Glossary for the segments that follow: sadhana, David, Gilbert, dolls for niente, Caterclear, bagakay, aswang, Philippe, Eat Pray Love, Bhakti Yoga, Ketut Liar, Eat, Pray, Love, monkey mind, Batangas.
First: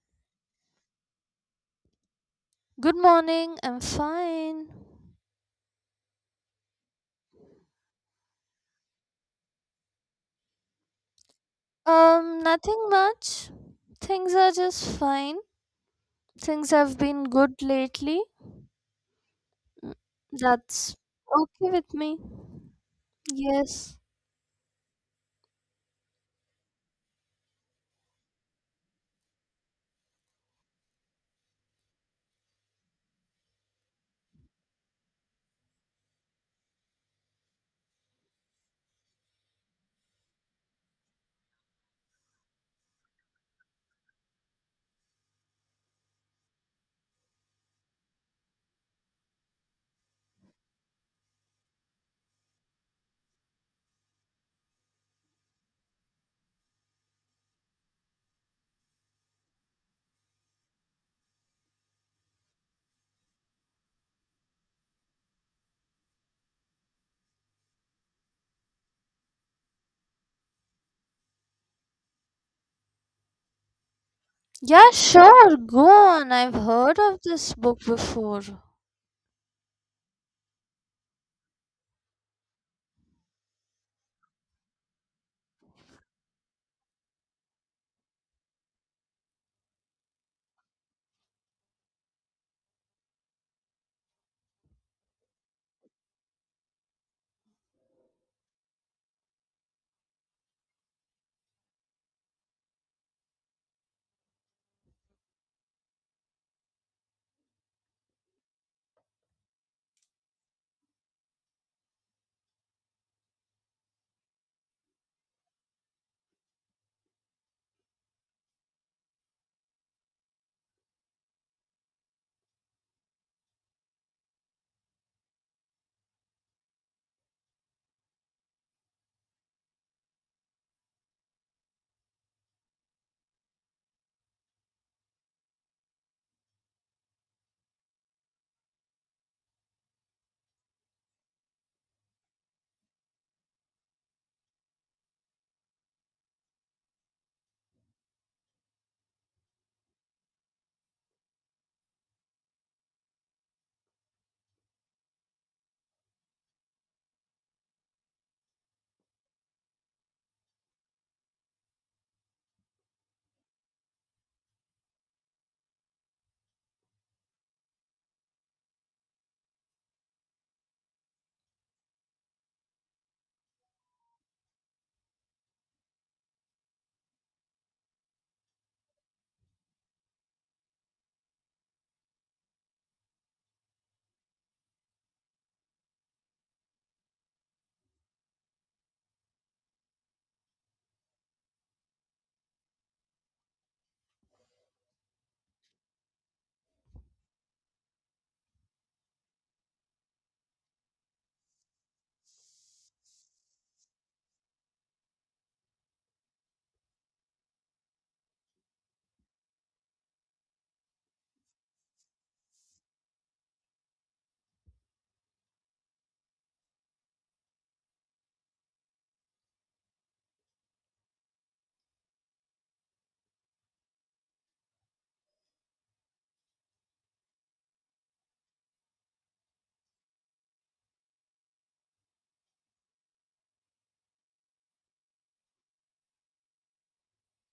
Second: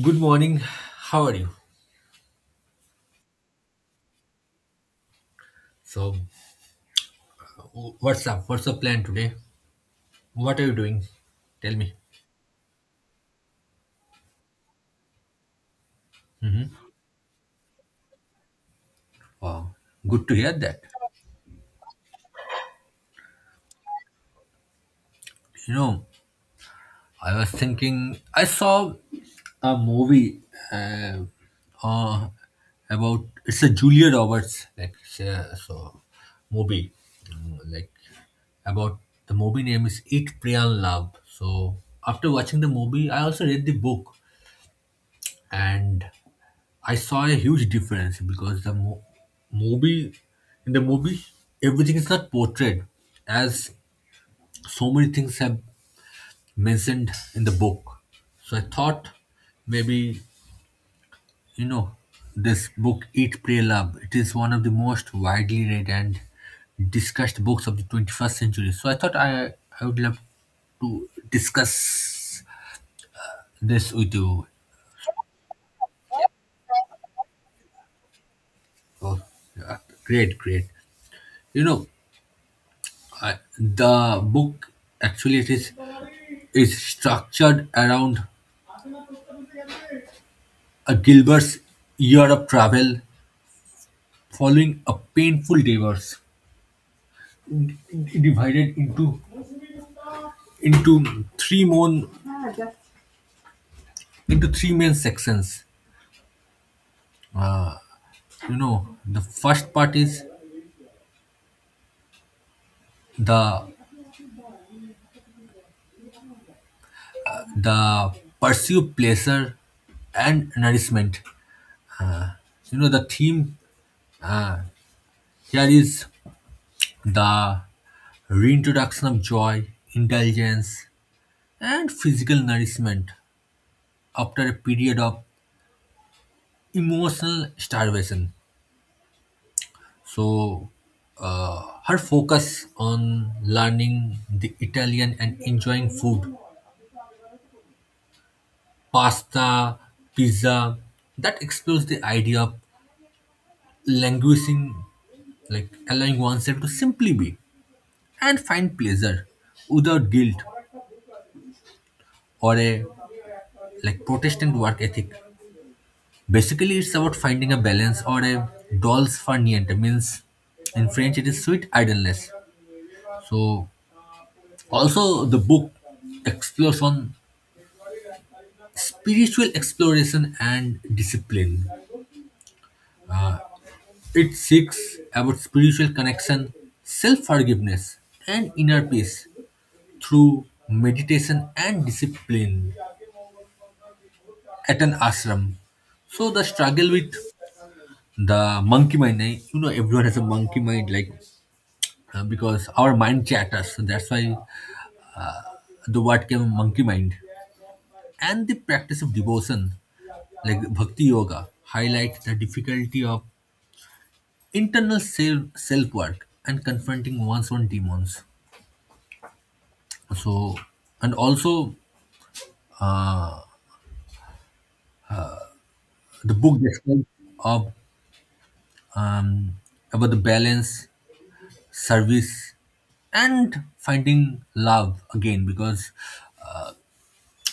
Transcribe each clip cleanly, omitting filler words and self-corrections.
Good morning. How are you? Good morning. I'm fine. So, what's up? What's the plan today? What are you doing? Tell me. Nothing much. Things are just fine. Things have been good lately. Wow, Mm, good to hear that. That's okay with me. Yes. You know, I was thinking, I saw a movie uh, uh, about it's a Julia Roberts, like it's so movie like about, the movie name is Eat Pray and Love. So after watching the movie, I also read the book, and I saw a huge difference because the movie, in the movie, everything is not portrayed as so many things have mentioned in the book. So I thought maybe, you know, this book, Eat, Pray, Love, it is one of the most widely read and discussed books of the 21st century. So I thought I would love to discuss this with you. Yeah, sure. Go on. I've heard of this book before. Oh, yeah, great, great. You know, the book, actually, it is structured around a Gilbert's year of travel following a painful divorce, d- divided into three main sections. You know, the first part is the the pursue pleasure and nourishment. You know, the theme uh, here is the reintroduction of joy, indulgence, and physical nourishment after a period of emotional starvation. So, her focus on learning the Italian and enjoying food, pasta, pizza, that explores the idea of languishing, like allowing oneself to simply be and find pleasure without guilt or a, like, Protestant work ethic. Basically, it's about finding a balance or a dolls for niente. Means in French, it is sweet idleness. So, also, the book explores on spiritual exploration and discipline. Uh, it seeks about spiritual connection, self forgiveness, and inner peace through meditation and discipline at an ashram. So the struggle with the monkey mind, eh, you know, everyone has a monkey mind, like because our mind chatters. So that's why the word came monkey mind. And the practice of devotion, like bhakti yoga, highlight the difficulty of internal self work and confronting one's own demons. So, and also, the book describes of um, about the balance, service, and finding love again, because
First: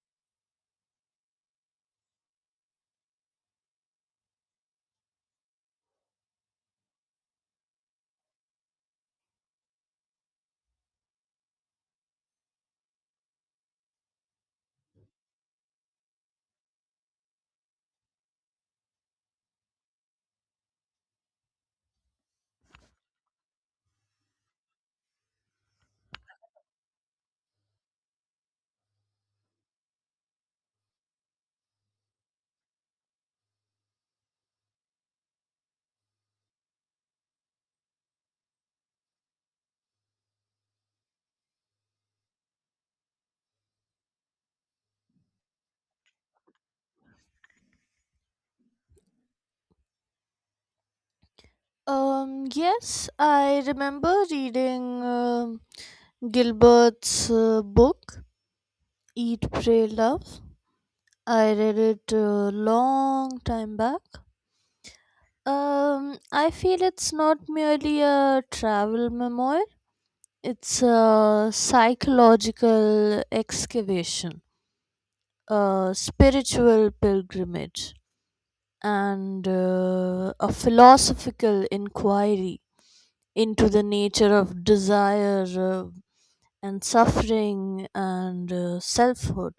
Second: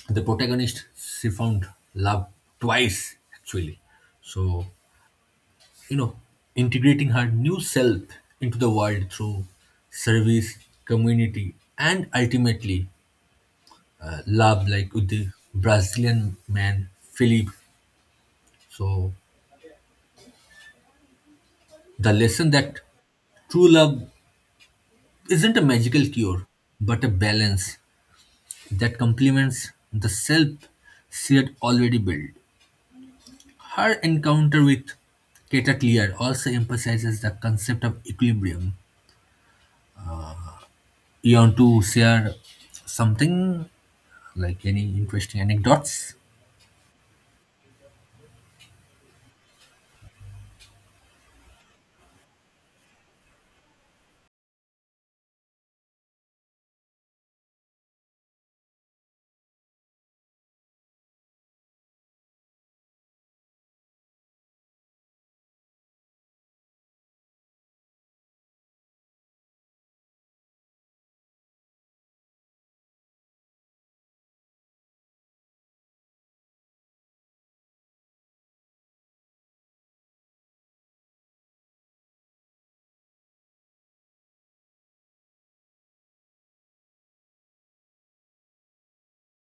the protagonist she found love twice actually. So, you know, integrating her new self into the world through service, community, and ultimately love, like with the Brazilian man Philippe. So, the lesson that true love isn't a magical cure, but a balance that complements the self she had already built. Her encounter with Caterclear also emphasizes the concept of equilibrium. You want to share something? Like any interesting anecdotes? Yes, I remember reading um Gilbert's book, Eat, Pray, Love. I read it a long time back. I feel it's not merely a travel memoir, it's a psychological excavation, a spiritual pilgrimage, and a philosophical inquiry into the nature of desire and suffering and selfhood.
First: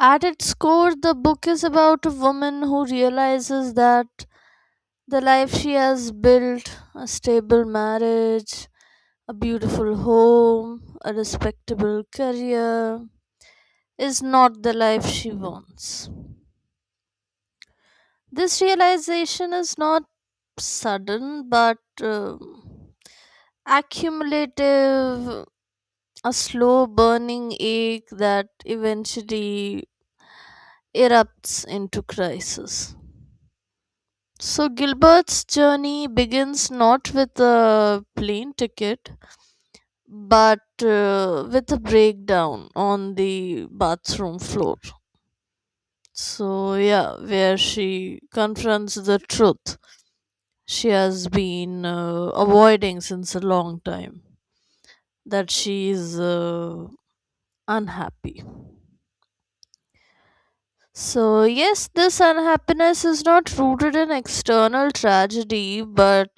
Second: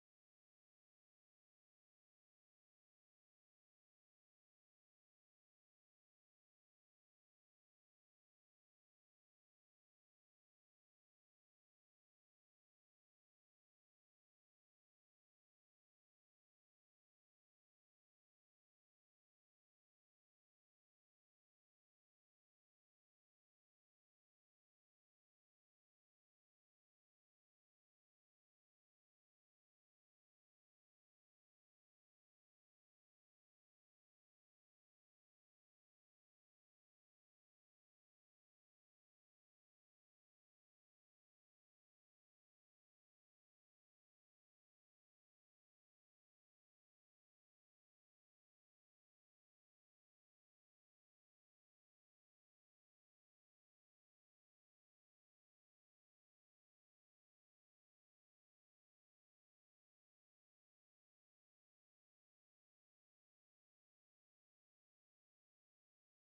At its core, the book is about a woman who realizes that the life she has built, a stable marriage, a beautiful home, a respectable career, is not the life she wants. This realization is not sudden but accumulative, a slow burning ache that eventually erupts into crisis. So Gilbert's journey begins not with a plane ticket but with a breakdown on the bathroom floor. So, yeah, where she confronts the truth she has been avoiding since a long time, that she is unhappy. So, yes, this unhappiness is not rooted in external tragedy but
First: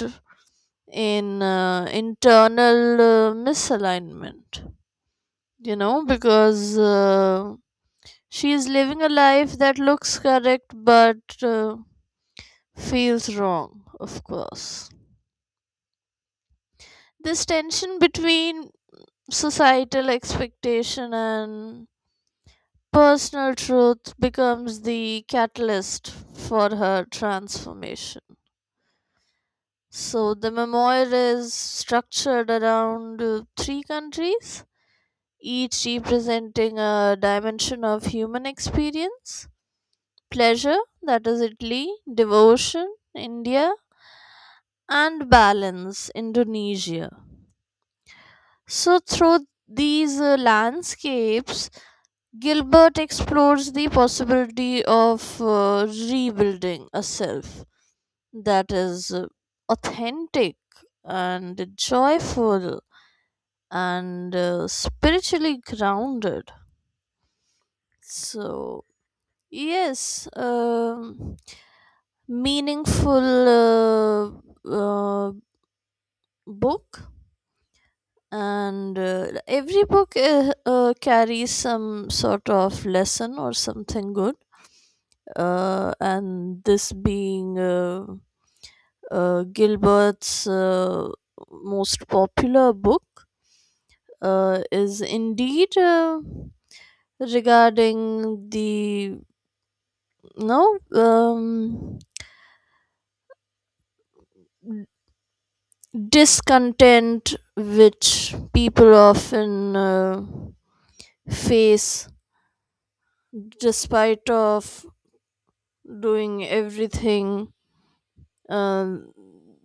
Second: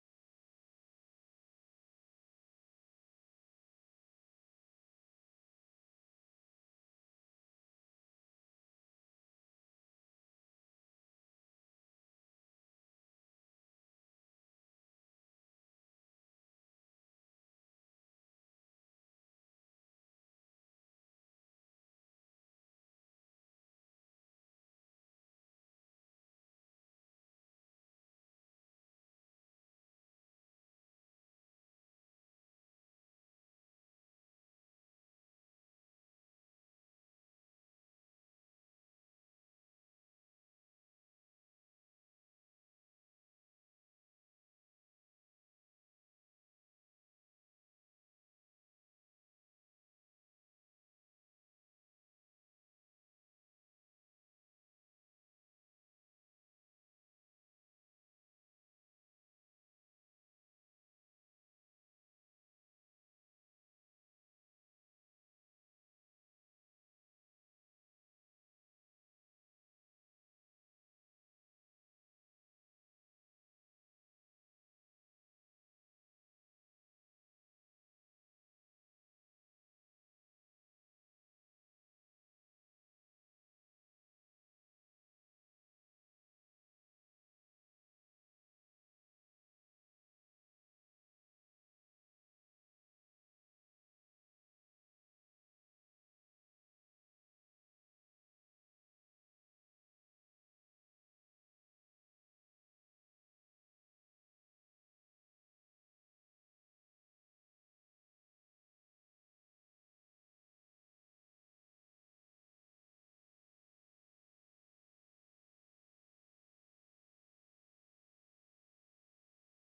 in internal misalignment, because she is living a life that looks correct but feels wrong, of course. This tension between societal expectation and personal truth becomes the catalyst for her transformation. So, the memoir is structured around three countries, each representing a dimension of human experience: pleasure, that is Italy; devotion, India; and balance, Indonesia. So, through these landscapes, Gilbert explores the possibility of rebuilding a self that is authentic and joyful and spiritually grounded. So, yes, meaningful uh, uh, book, and every book carries some sort of lesson or something good, and this being gilbert's most popular book, is indeed regarding the no discontent which people often face despite of doing everything, um,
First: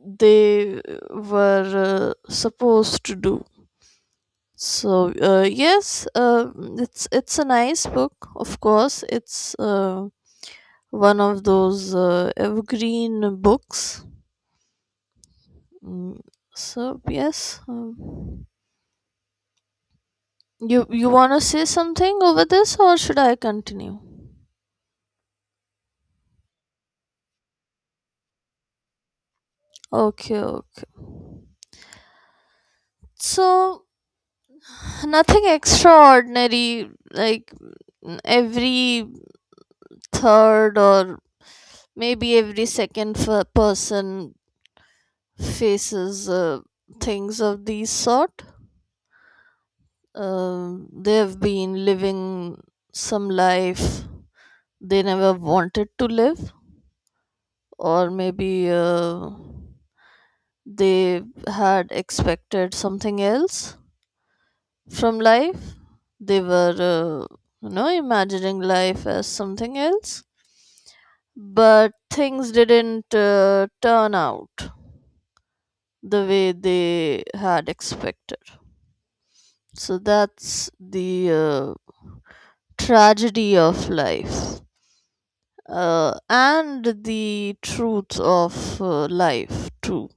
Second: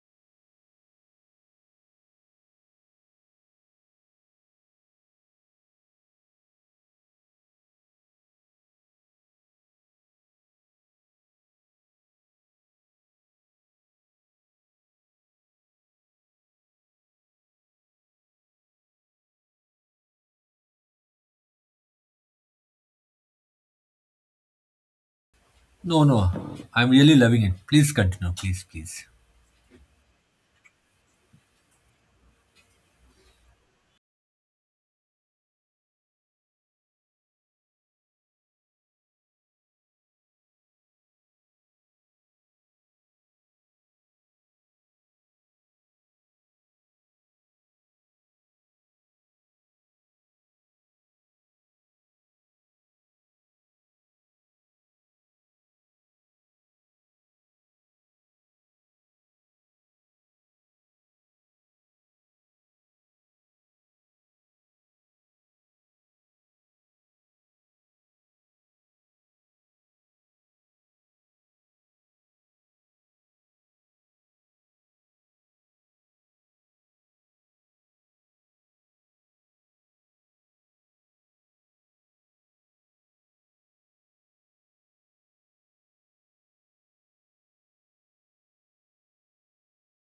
they were supposed to do. So yes, it's a nice book. Of course, it's one of those evergreen books. Mm, So yes, you want to say something over this, or should I continue? No, no. I'm really loving it. Please continue. Please, please. Okay, okay. So nothing extraordinary. Like every third, or maybe every second person faces things of these sort. They've been living some life they never wanted to live, or maybe they had expected something else from life. They were, uh, you know, imagining life as something else, but things didn't turn out the way they had expected. So that's the tragedy of life and the truth of life, too.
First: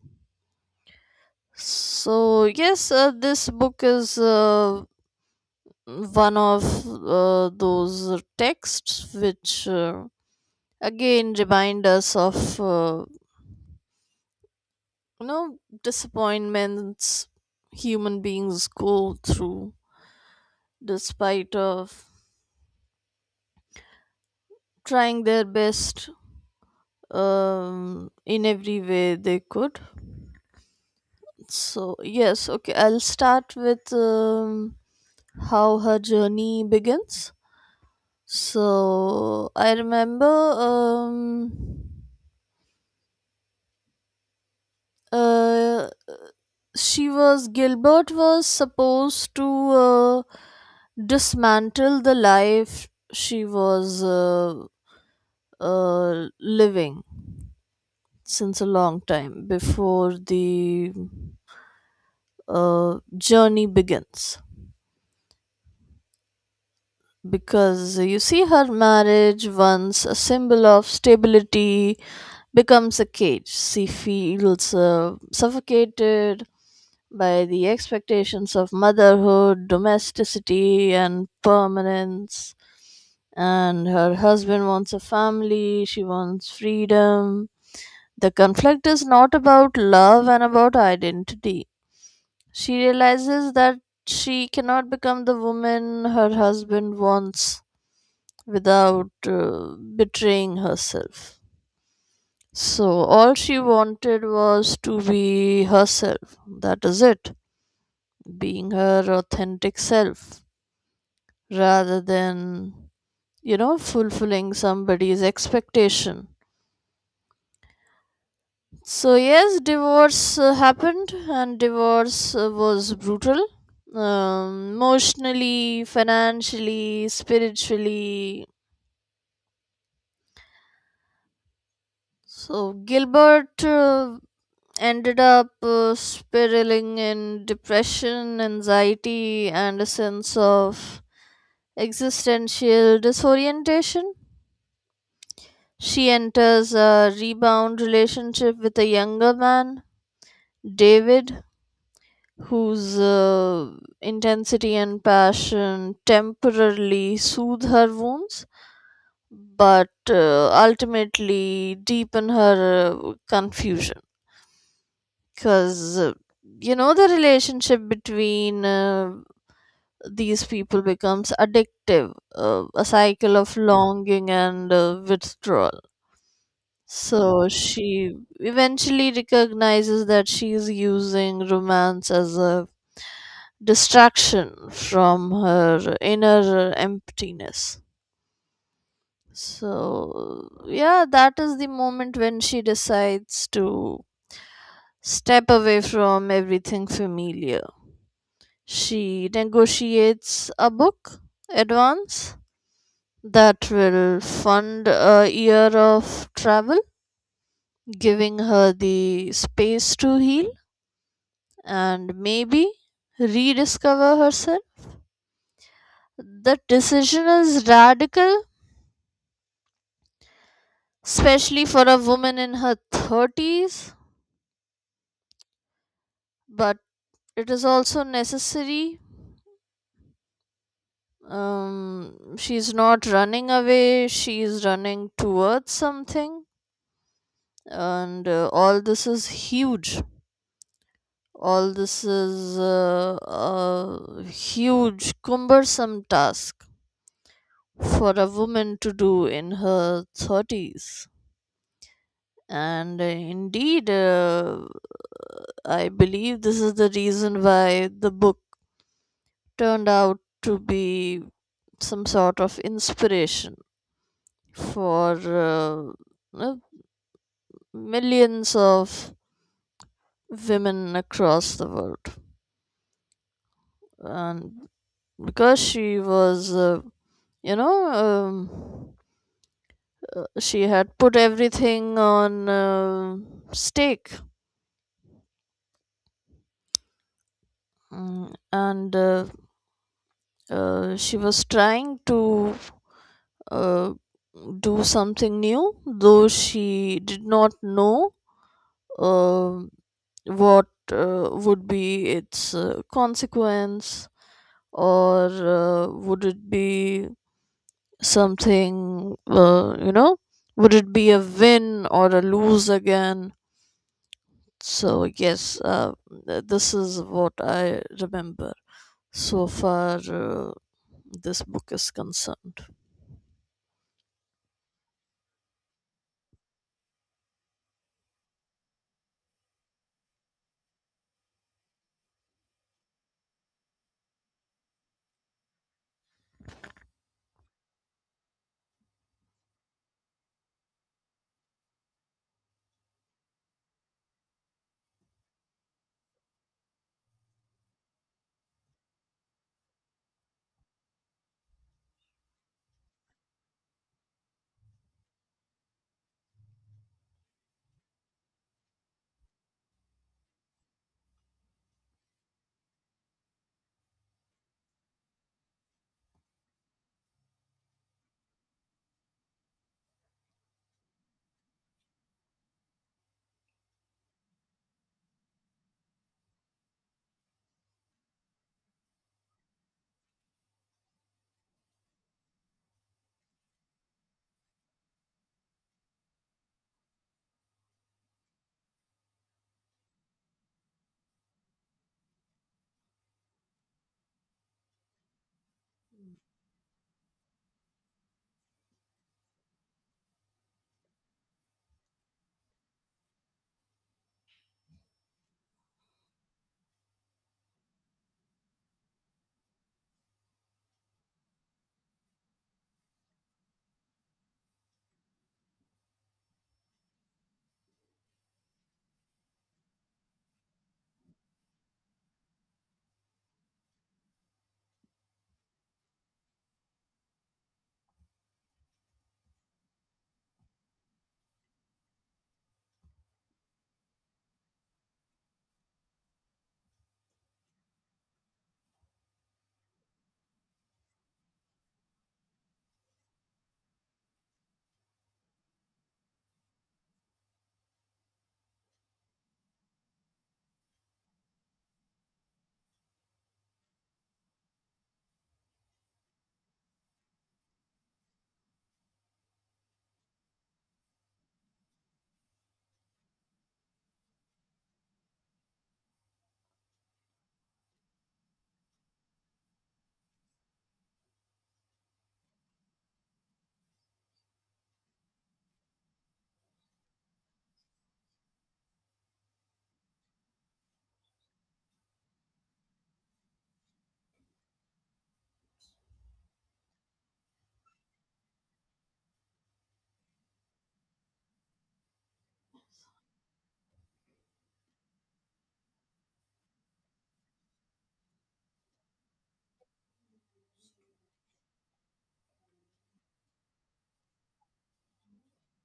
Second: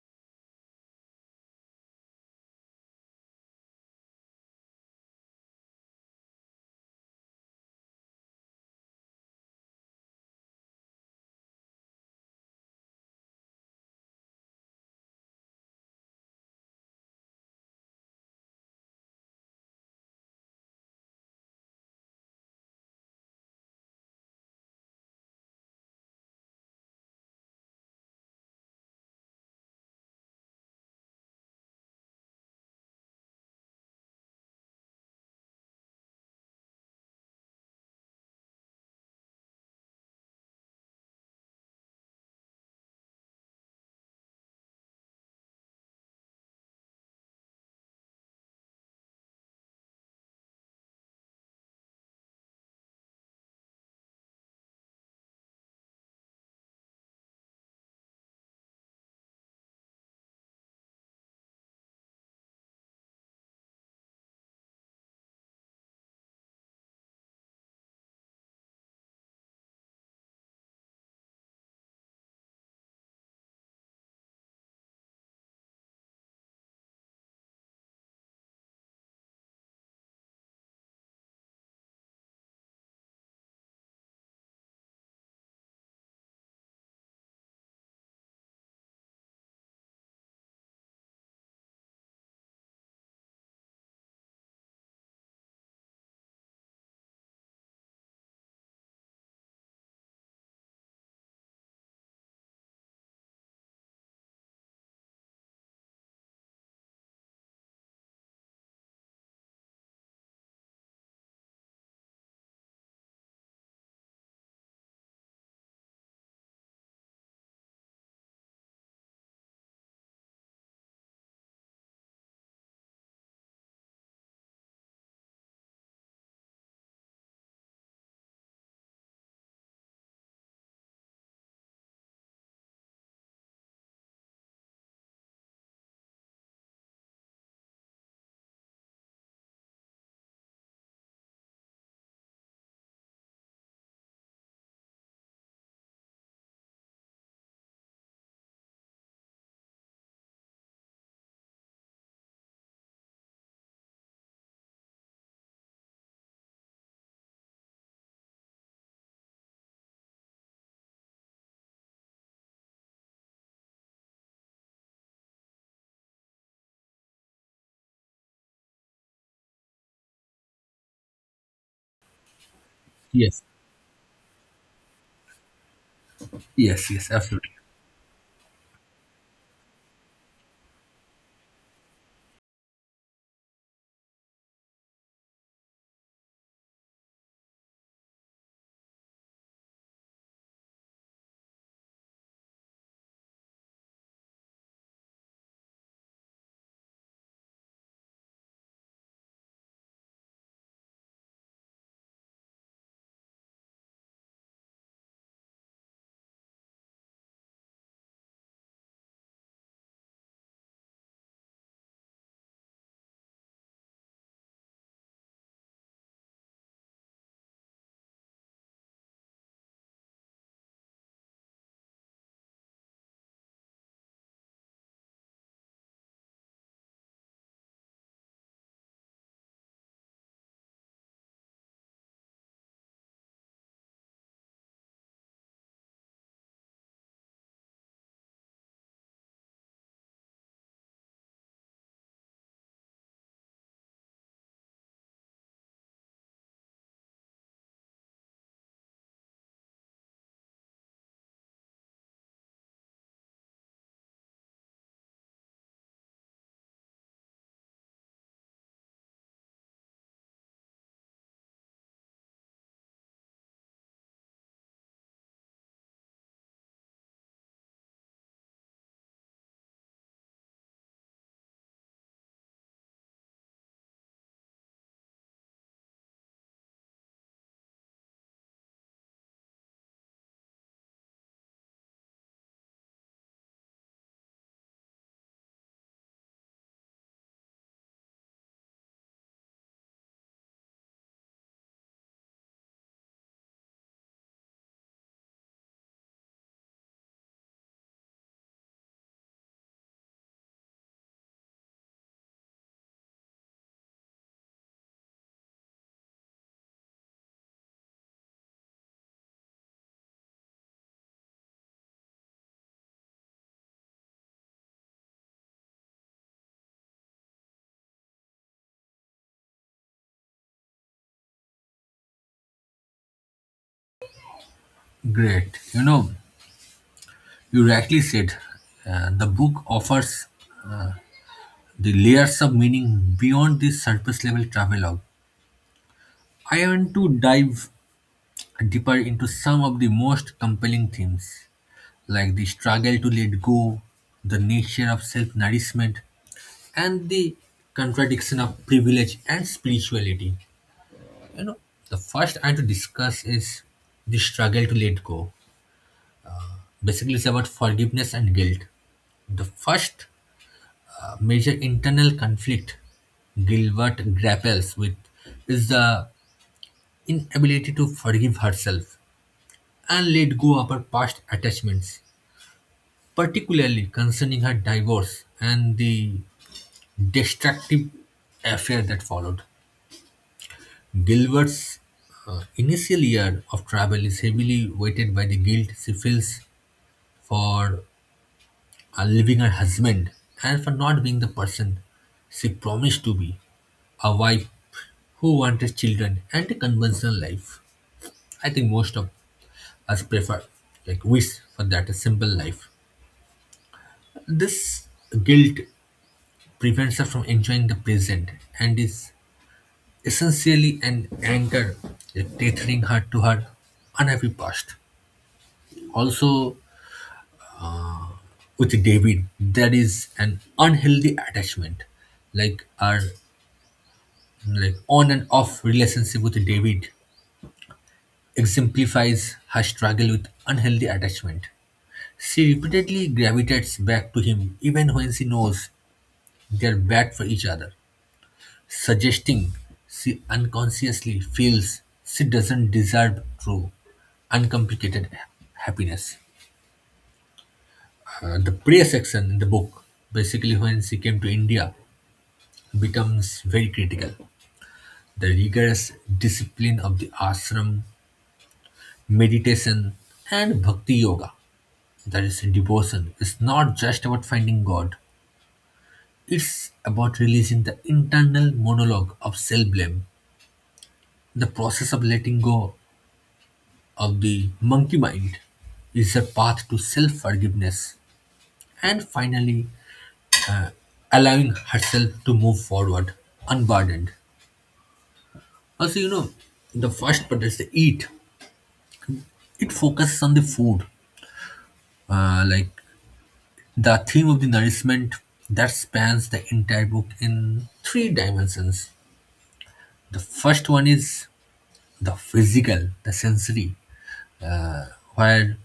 So, yes, this book is one of those texts which again remind us of, you know, disappointments human beings go through despite of trying their best, in every way they could. So, yes, okay, I'll start with how her journey begins. So, I remember uh, Gilbert was supposed to dismantle the life she was living since a long time before the journey begins. Because you see, her marriage, once a symbol of stability, becomes a cage. She feels suffocated by the expectations of motherhood, domesticity, and permanence, and her husband wants a family, she wants freedom. The conflict is not about love and about identity. She realizes that she cannot become the woman her husband wants without betraying herself. So, all she wanted was to be herself. That is it. Being her authentic self rather than, you know, fulfilling somebody's expectation. So, yes, divorce happened, and divorce was brutal. Emotionally, financially, spiritually. So, Gilbert ended up spiraling in depression, anxiety, and a sense of existential disorientation. She enters a rebound relationship with a younger man, David, whose intensity and passion temporarily soothe her wounds but ultimately deepen her confusion, because you know the relationship between these people becomes addictive, a cycle Yes. of longing and withdrawal. Yes, yes, So absolutely. she eventually recognizes that she is using romance as a distraction from her inner emptiness. So yeah, that is the moment when she decides to step away from everything familiar. She negotiates a book advance that will fund a year of travel, giving her the space to heal and maybe rediscover herself. The decision is radical, especially for a woman in her 30s, but it is also necessary. She's not running away, she's running towards something, and all this is huge. All this is a huge, cumbersome task for a woman to do in her 30s. And indeed, I believe this is the reason why the book turned out to be some sort of inspiration for uh, millions of women across the world. And because she was, you know, she had put everything on stake. And she was trying to uh, do something new, though she did not know uh, what would be its consequence, or would it be something, you know, would it be a win or a lose again. So yes, this is what I remember so far. This book is concerned. Great. You know, you rightly said the book offers the layers of meaning beyond the surface level travelogue. I want to dive deeper into some of the most compelling themes, like the struggle to let go, the nature of self nourishment, and the contradiction of privilege and spirituality. You know, the first I to discuss is the struggle to let go. Basically, it's about forgiveness and guilt. The first major internal conflict Gilbert grapples with is the inability to forgive herself and let go of her past attachments, particularly concerning her divorce and the destructive affair that followed. Gilbert's initial year of travel is heavily weighted by the guilt she feels for leaving her husband and for not being the person she promised to be, a wife who wanted children and a conventional life. I think most of us prefer, like, wish for that a simple life. This guilt prevents her from enjoying the present and is essentially an anchor, like, tethering her to her unhappy past. Also, with David, there is an unhealthy attachment, like our, like, on and off relationship with David exemplifies her struggle with unhealthy attachment. She repeatedly gravitates back to him even when she knows they are bad for each other, suggesting she unconsciously feels she doesn't deserve true, uncomplicated happiness. The prayer section in the book, basically when she came to India, becomes very critical. The rigorous discipline of the ashram, meditation and Bhakti Yoga, that is devotion, is not just about finding God. It's about releasing the internal monologue of self blame. The process of letting go of the monkey mind is a path to self forgiveness and finally allowing herself to move forward unburdened. Also, you know, the first part is the eat. It focuses on the food, like, the theme of the nourishment that spans the entire book in three dimensions. The first one is the physical, the sensory, where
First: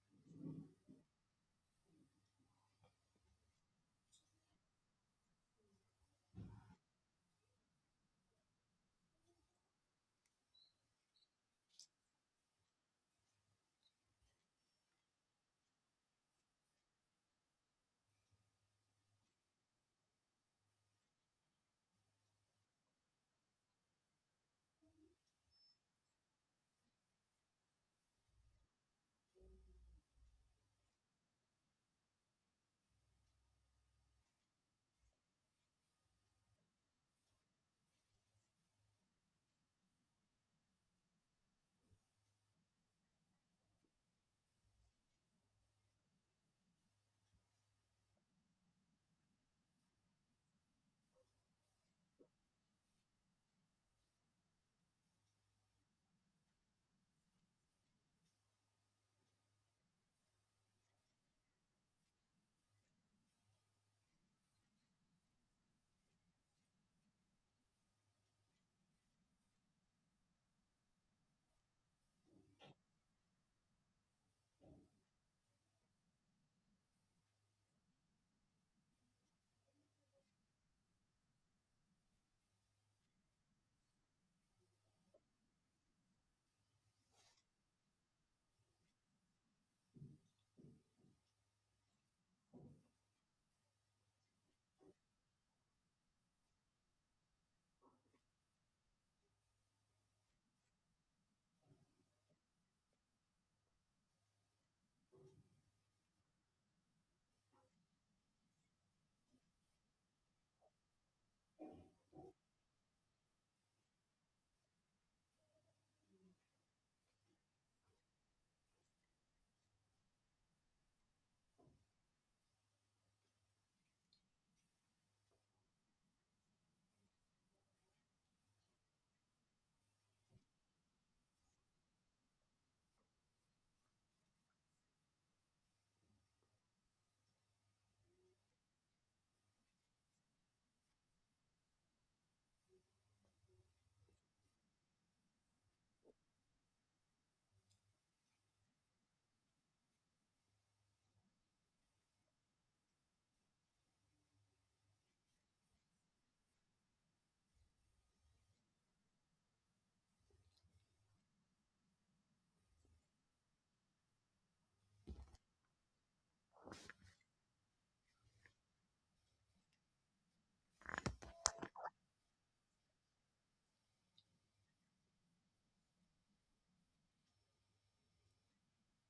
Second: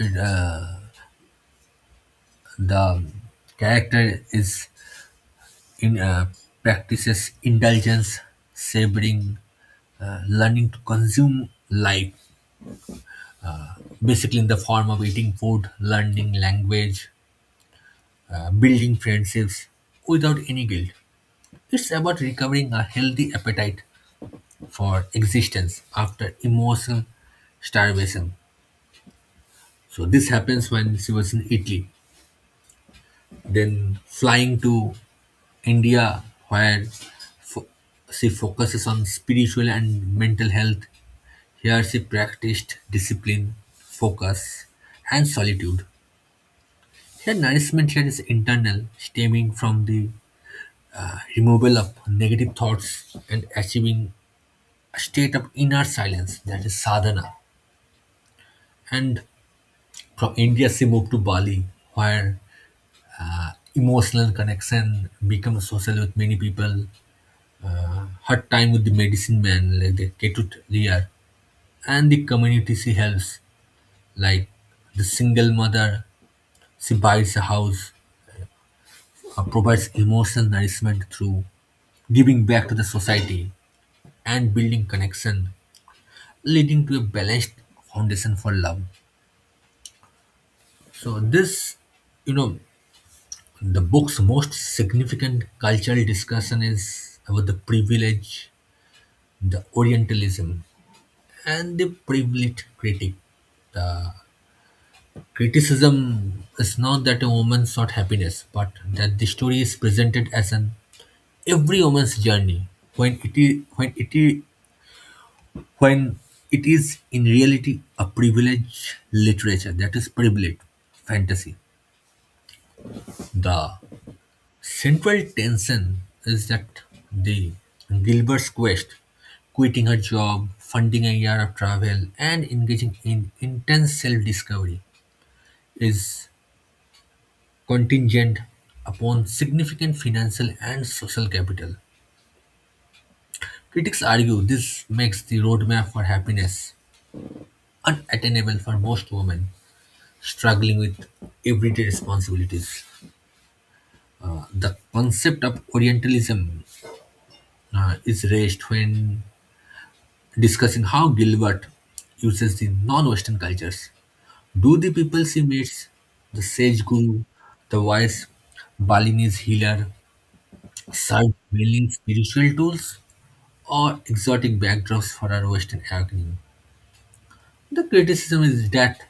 uh, the character is in practices indulgence, savoring, learning to consume life, basically in the form of eating food, learning language, building friendships without any guilt. It's about recovering a healthy appetite for existence after emotional starvation. So this happens when she was in Italy, then flying to India, where fo- she focuses on spiritual and mental health. Here she practiced discipline, focus, and solitude. Her nourishment here is internal, stemming from the removal of negative thoughts and achieving a state of inner silence, that is sadhana. And from India, she moved to Bali, where emotional connection became social with many people. Her time with the medicine man, like the Ketut Liar, and the community she helps, like the single mother, she buys a house, provides emotional nourishment through giving back to the society and building connection, leading to a balanced foundation for love. So this, you know, the book's most significant cultural discussion is about the privilege, the Orientalism, and the privileged critic. The criticism is not that a woman sought happiness, but that the story is presented as an every woman's journey when it is when it is when it is in reality a privileged literature, that is privileged fantasy. The central tension is that the Gilbert's quest, quitting her job, funding a year of travel, and engaging in intense self-discovery is contingent upon significant financial and social capital. Critics argue this makes the roadmap for happiness unattainable for most women struggling with everyday responsibilities. The concept of Orientalism is raised when discussing how Gilbert uses the non-Western cultures. Do the people he meets, the sage guru, the wise Balinese healer, serve mainly spiritual tools or exotic backdrops for our Western awakening? The criticism is that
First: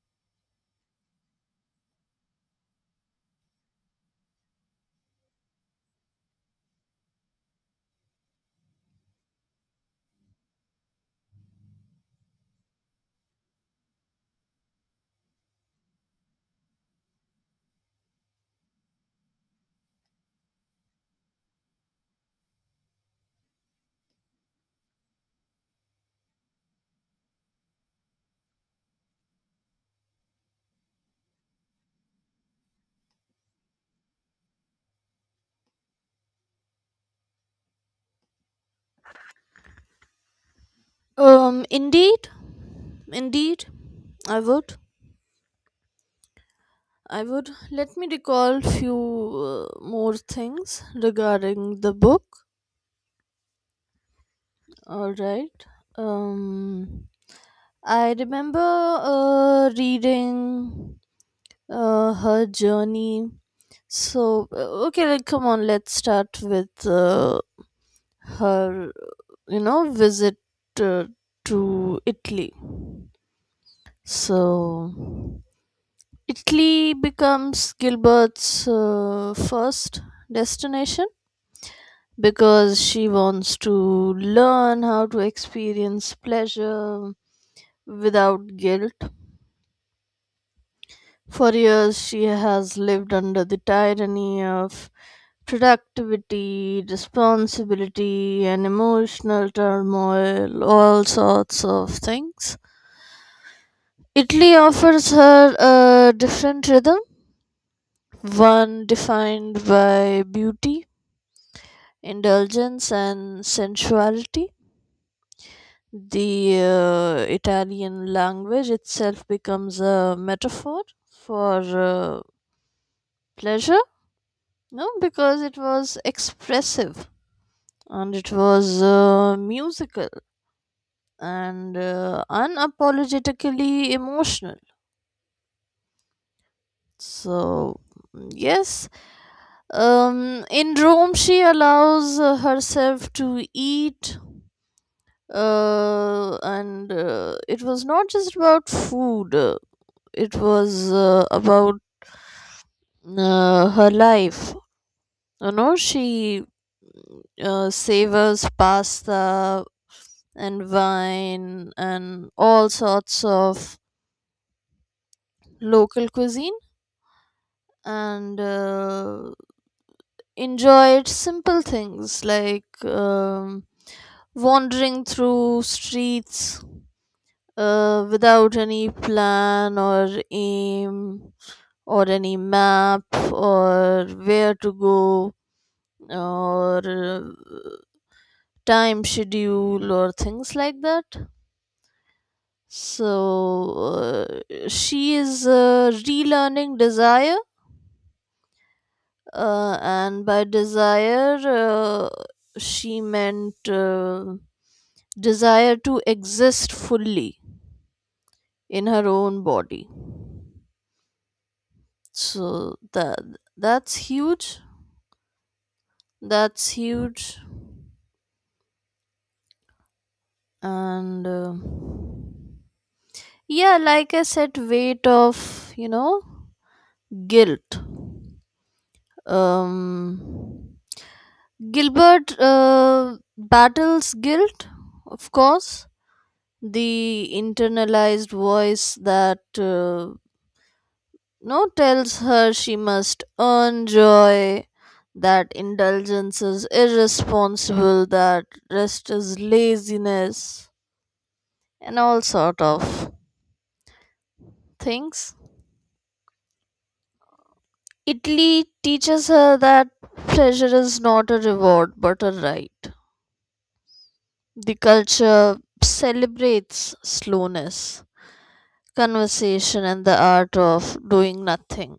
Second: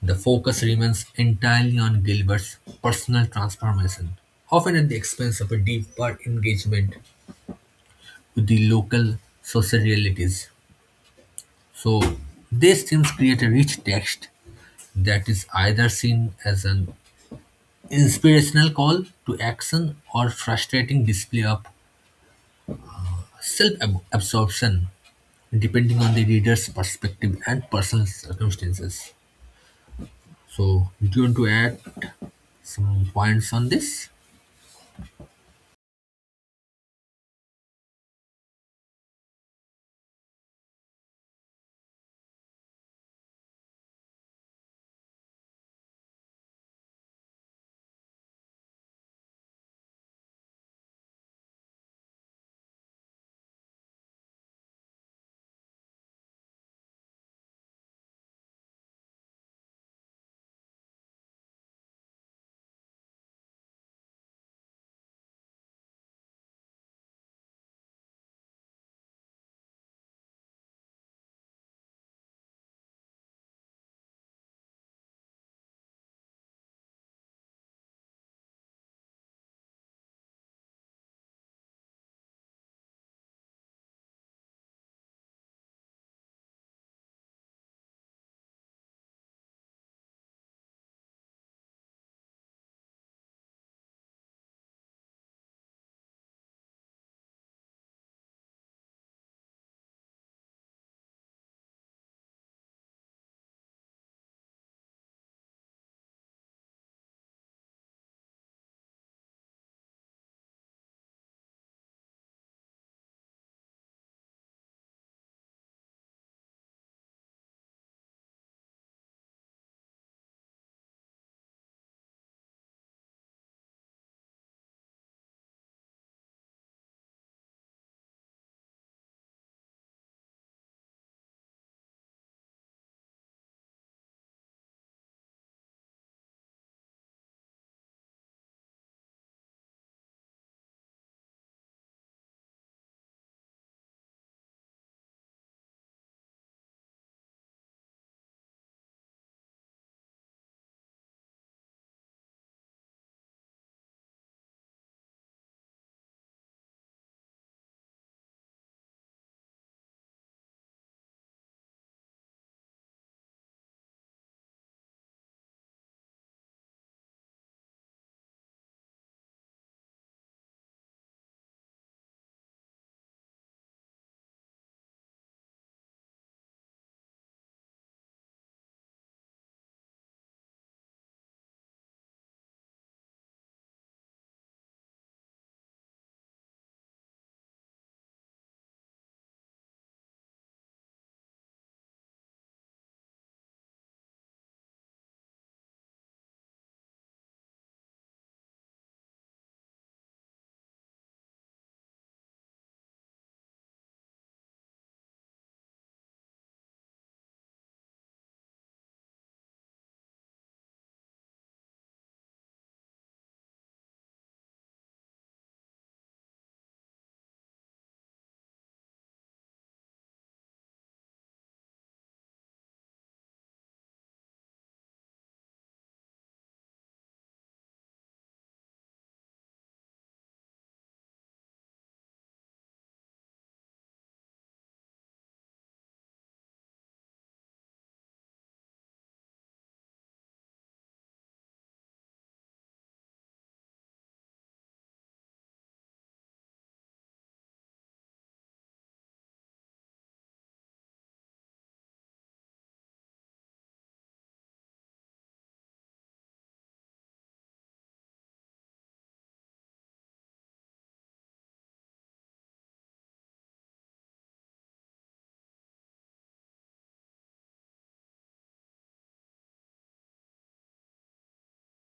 the focus remains entirely on Gilbert's personal transformation, often at the expense of a deeper engagement with the local social realities. So, these themes create a rich text that is either seen as an inspirational call to action or frustrating display of self-absorption depending on the reader's perspective and personal circumstances. So do you want to add some points on this? Indeed, indeed, I would. I would. Let me recall few more things regarding the book. All right. Um, I remember reading her journey. So okay, like, come on. Let's start with her, you know, visit uh, to Italy. So, Italy becomes Gilbert's first destination because she wants to learn how to experience pleasure without guilt. For years, she has lived under the tyranny of productivity, responsibility, and emotional turmoil, all sorts of things. Italy offers her a different rhythm, one defined by beauty, indulgence, and sensuality. The Italian language itself becomes a metaphor for pleasure, no, because it was expressive and it was musical and unapologetically emotional. So, yes, in Rome, she allows herself to eat, and it was not just about food, it was about her life. You know, she savors pasta and wine and all sorts of local cuisine, and enjoyed simple things like wandering through streets without any plan or aim or any map or where to go or time schedule or things like that. So she is relearning desire, and by desire, she meant. Desire to exist fully in her own body, so that that's huge. That's huge. And yeah, like I said, weight of, you know, guilt. um Gilbert battles guilt, of course, the internalized voice that no, tells her she must earn joy, that indulgence is irresponsible, that rest is laziness, and all sort of things. Italy teaches her that pleasure is not a reward but a right. The culture celebrates slowness, conversation, and the art of doing nothing.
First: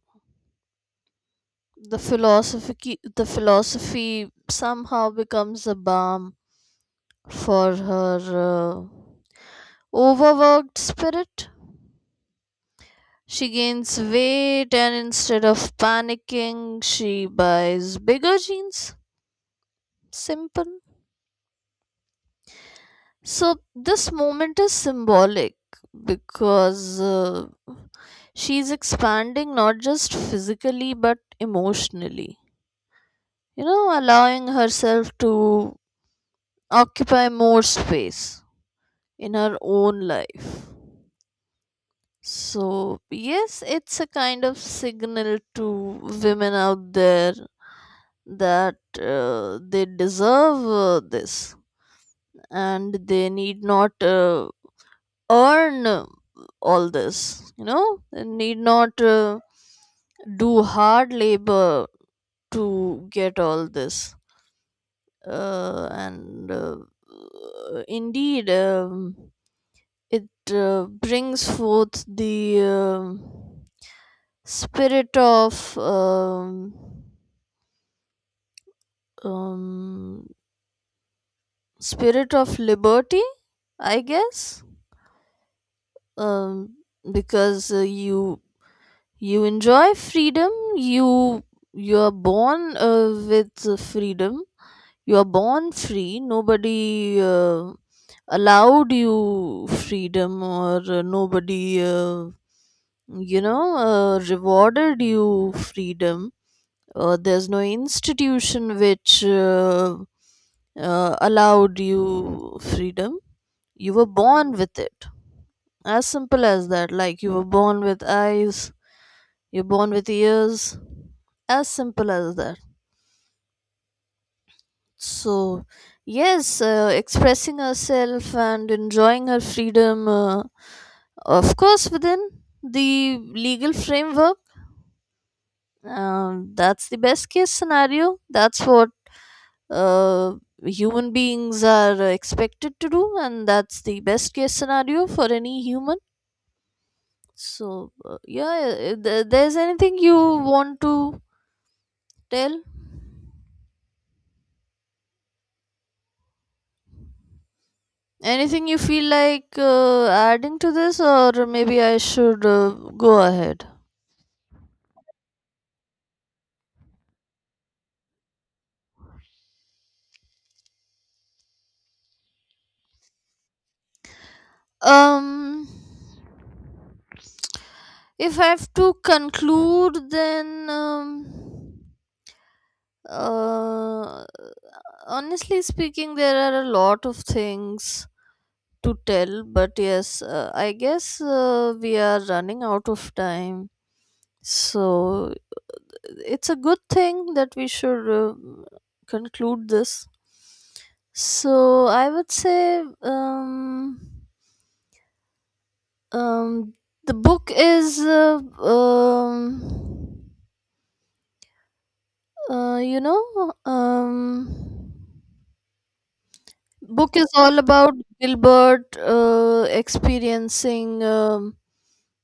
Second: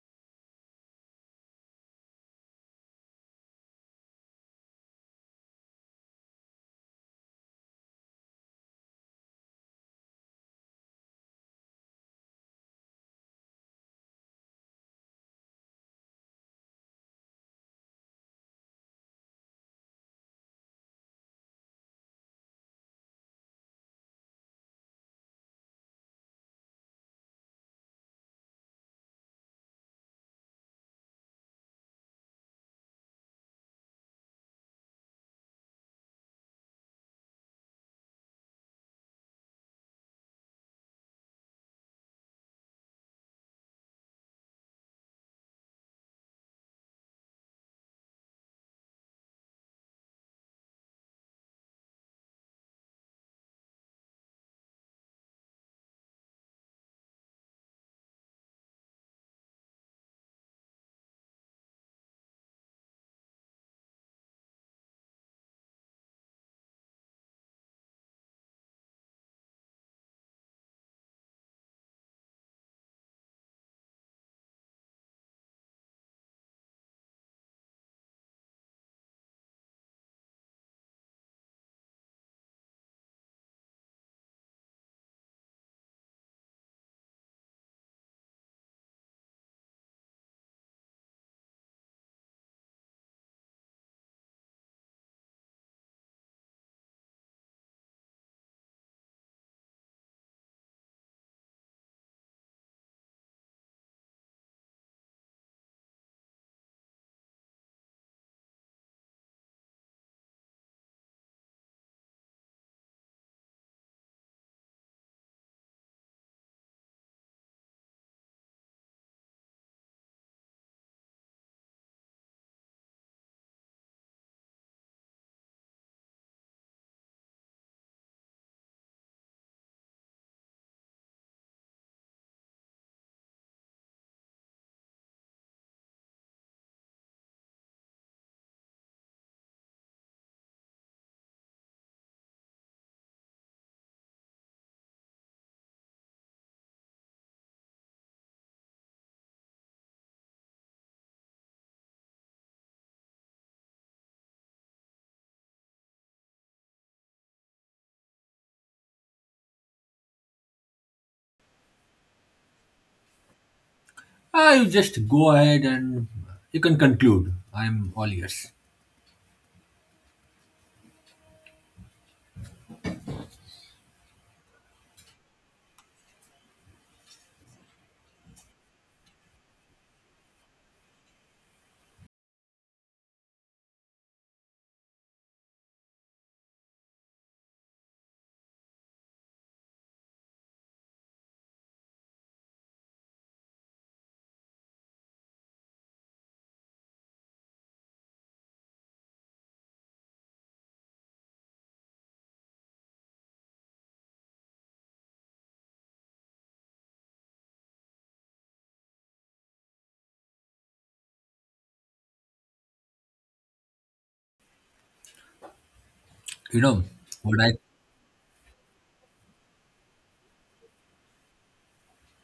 The philosophy somehow becomes a balm for her overworked spirit. She gains weight, and instead of panicking, she buys bigger jeans. Simple. So, this moment is symbolic because she's expanding not just physically but emotionally. You know, allowing herself to occupy more space in her own life. So, yes, it's a kind of signal to women out there that they deserve this, and they need not earn all this. You know, they need not do hard labor to get all this. And indeed, it brings forth the. Spirit of um, um, spirit of liberty, I guess. Um, because you enjoy freedom. You you are born with freedom. You are born free. Nobody allowed you freedom, or nobody you know rewarded you freedom. There's no institution which allowed you freedom. You were born with it, as simple as that. Like, you were born with eyes, you're born with ears. As simple as that. So yes, expressing herself and enjoying her freedom, of course within the legal framework. That's the best case scenario. That's what uh, human beings are expected to do, and that's the best case scenario for any human. So yeah, there's anything you want to tell, anything you feel like adding to this, or maybe I should go ahead? Ah, you just go ahead and you can conclude, I'm all ears. um if I have to conclude, then uh honestly speaking, there are a lot of things to tell, but yes, I guess we are running out of time. So it's a good thing that we should conclude this. So I would say um, the book is, you know, You know book is what I, all about Gilbert experiencing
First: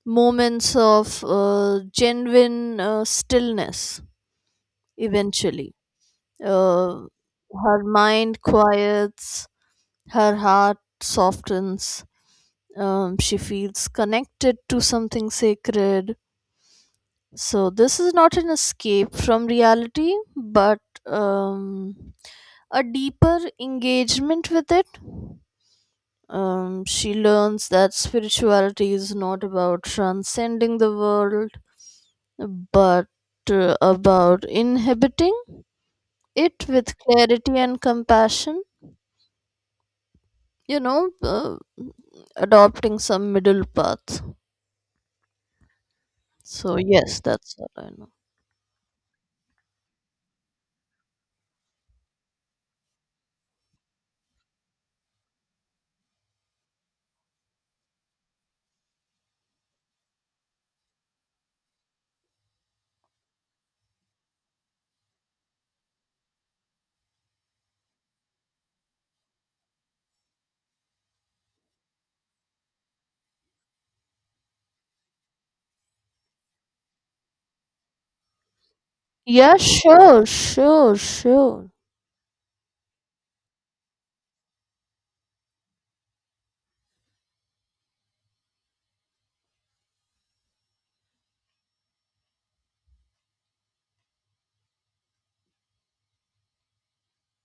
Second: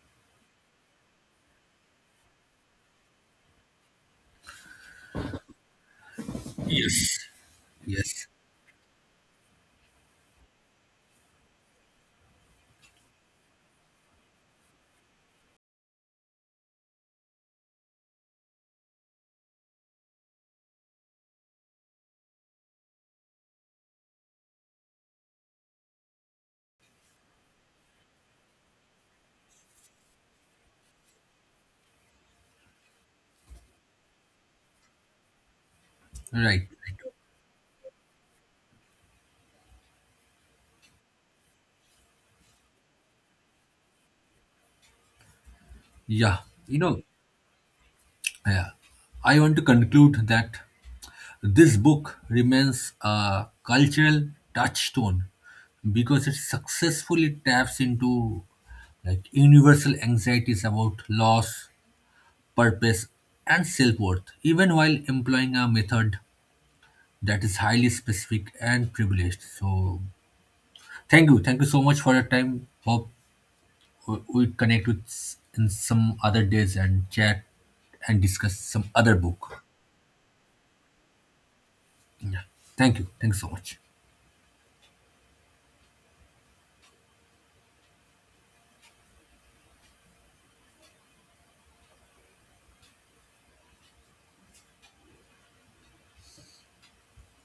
moments of genuine stillness eventually. Uh, yes, Her yes, mind quiets, her heart softens, she feels connected to something sacred. So, this is not an escape from reality, but um, a deeper engagement with it. She learns that spirituality is not about transcending the world but about inhabiting right, it with right, clarity and compassion, you know, adopting some middle path. yeah, So, you know, yes, that's what I know. yeah, I want to conclude that this book remains a cultural touchstone because it successfully taps into, like, universal anxieties about loss, purpose, and self-worth, even while employing a method that is highly specific and privileged. So thank you. Thank you so much for your time. Hope we connect with in some other days and chat and discuss some other book. Yeah, sure, sure, sure. Yeah. Thank you. Thanks so much.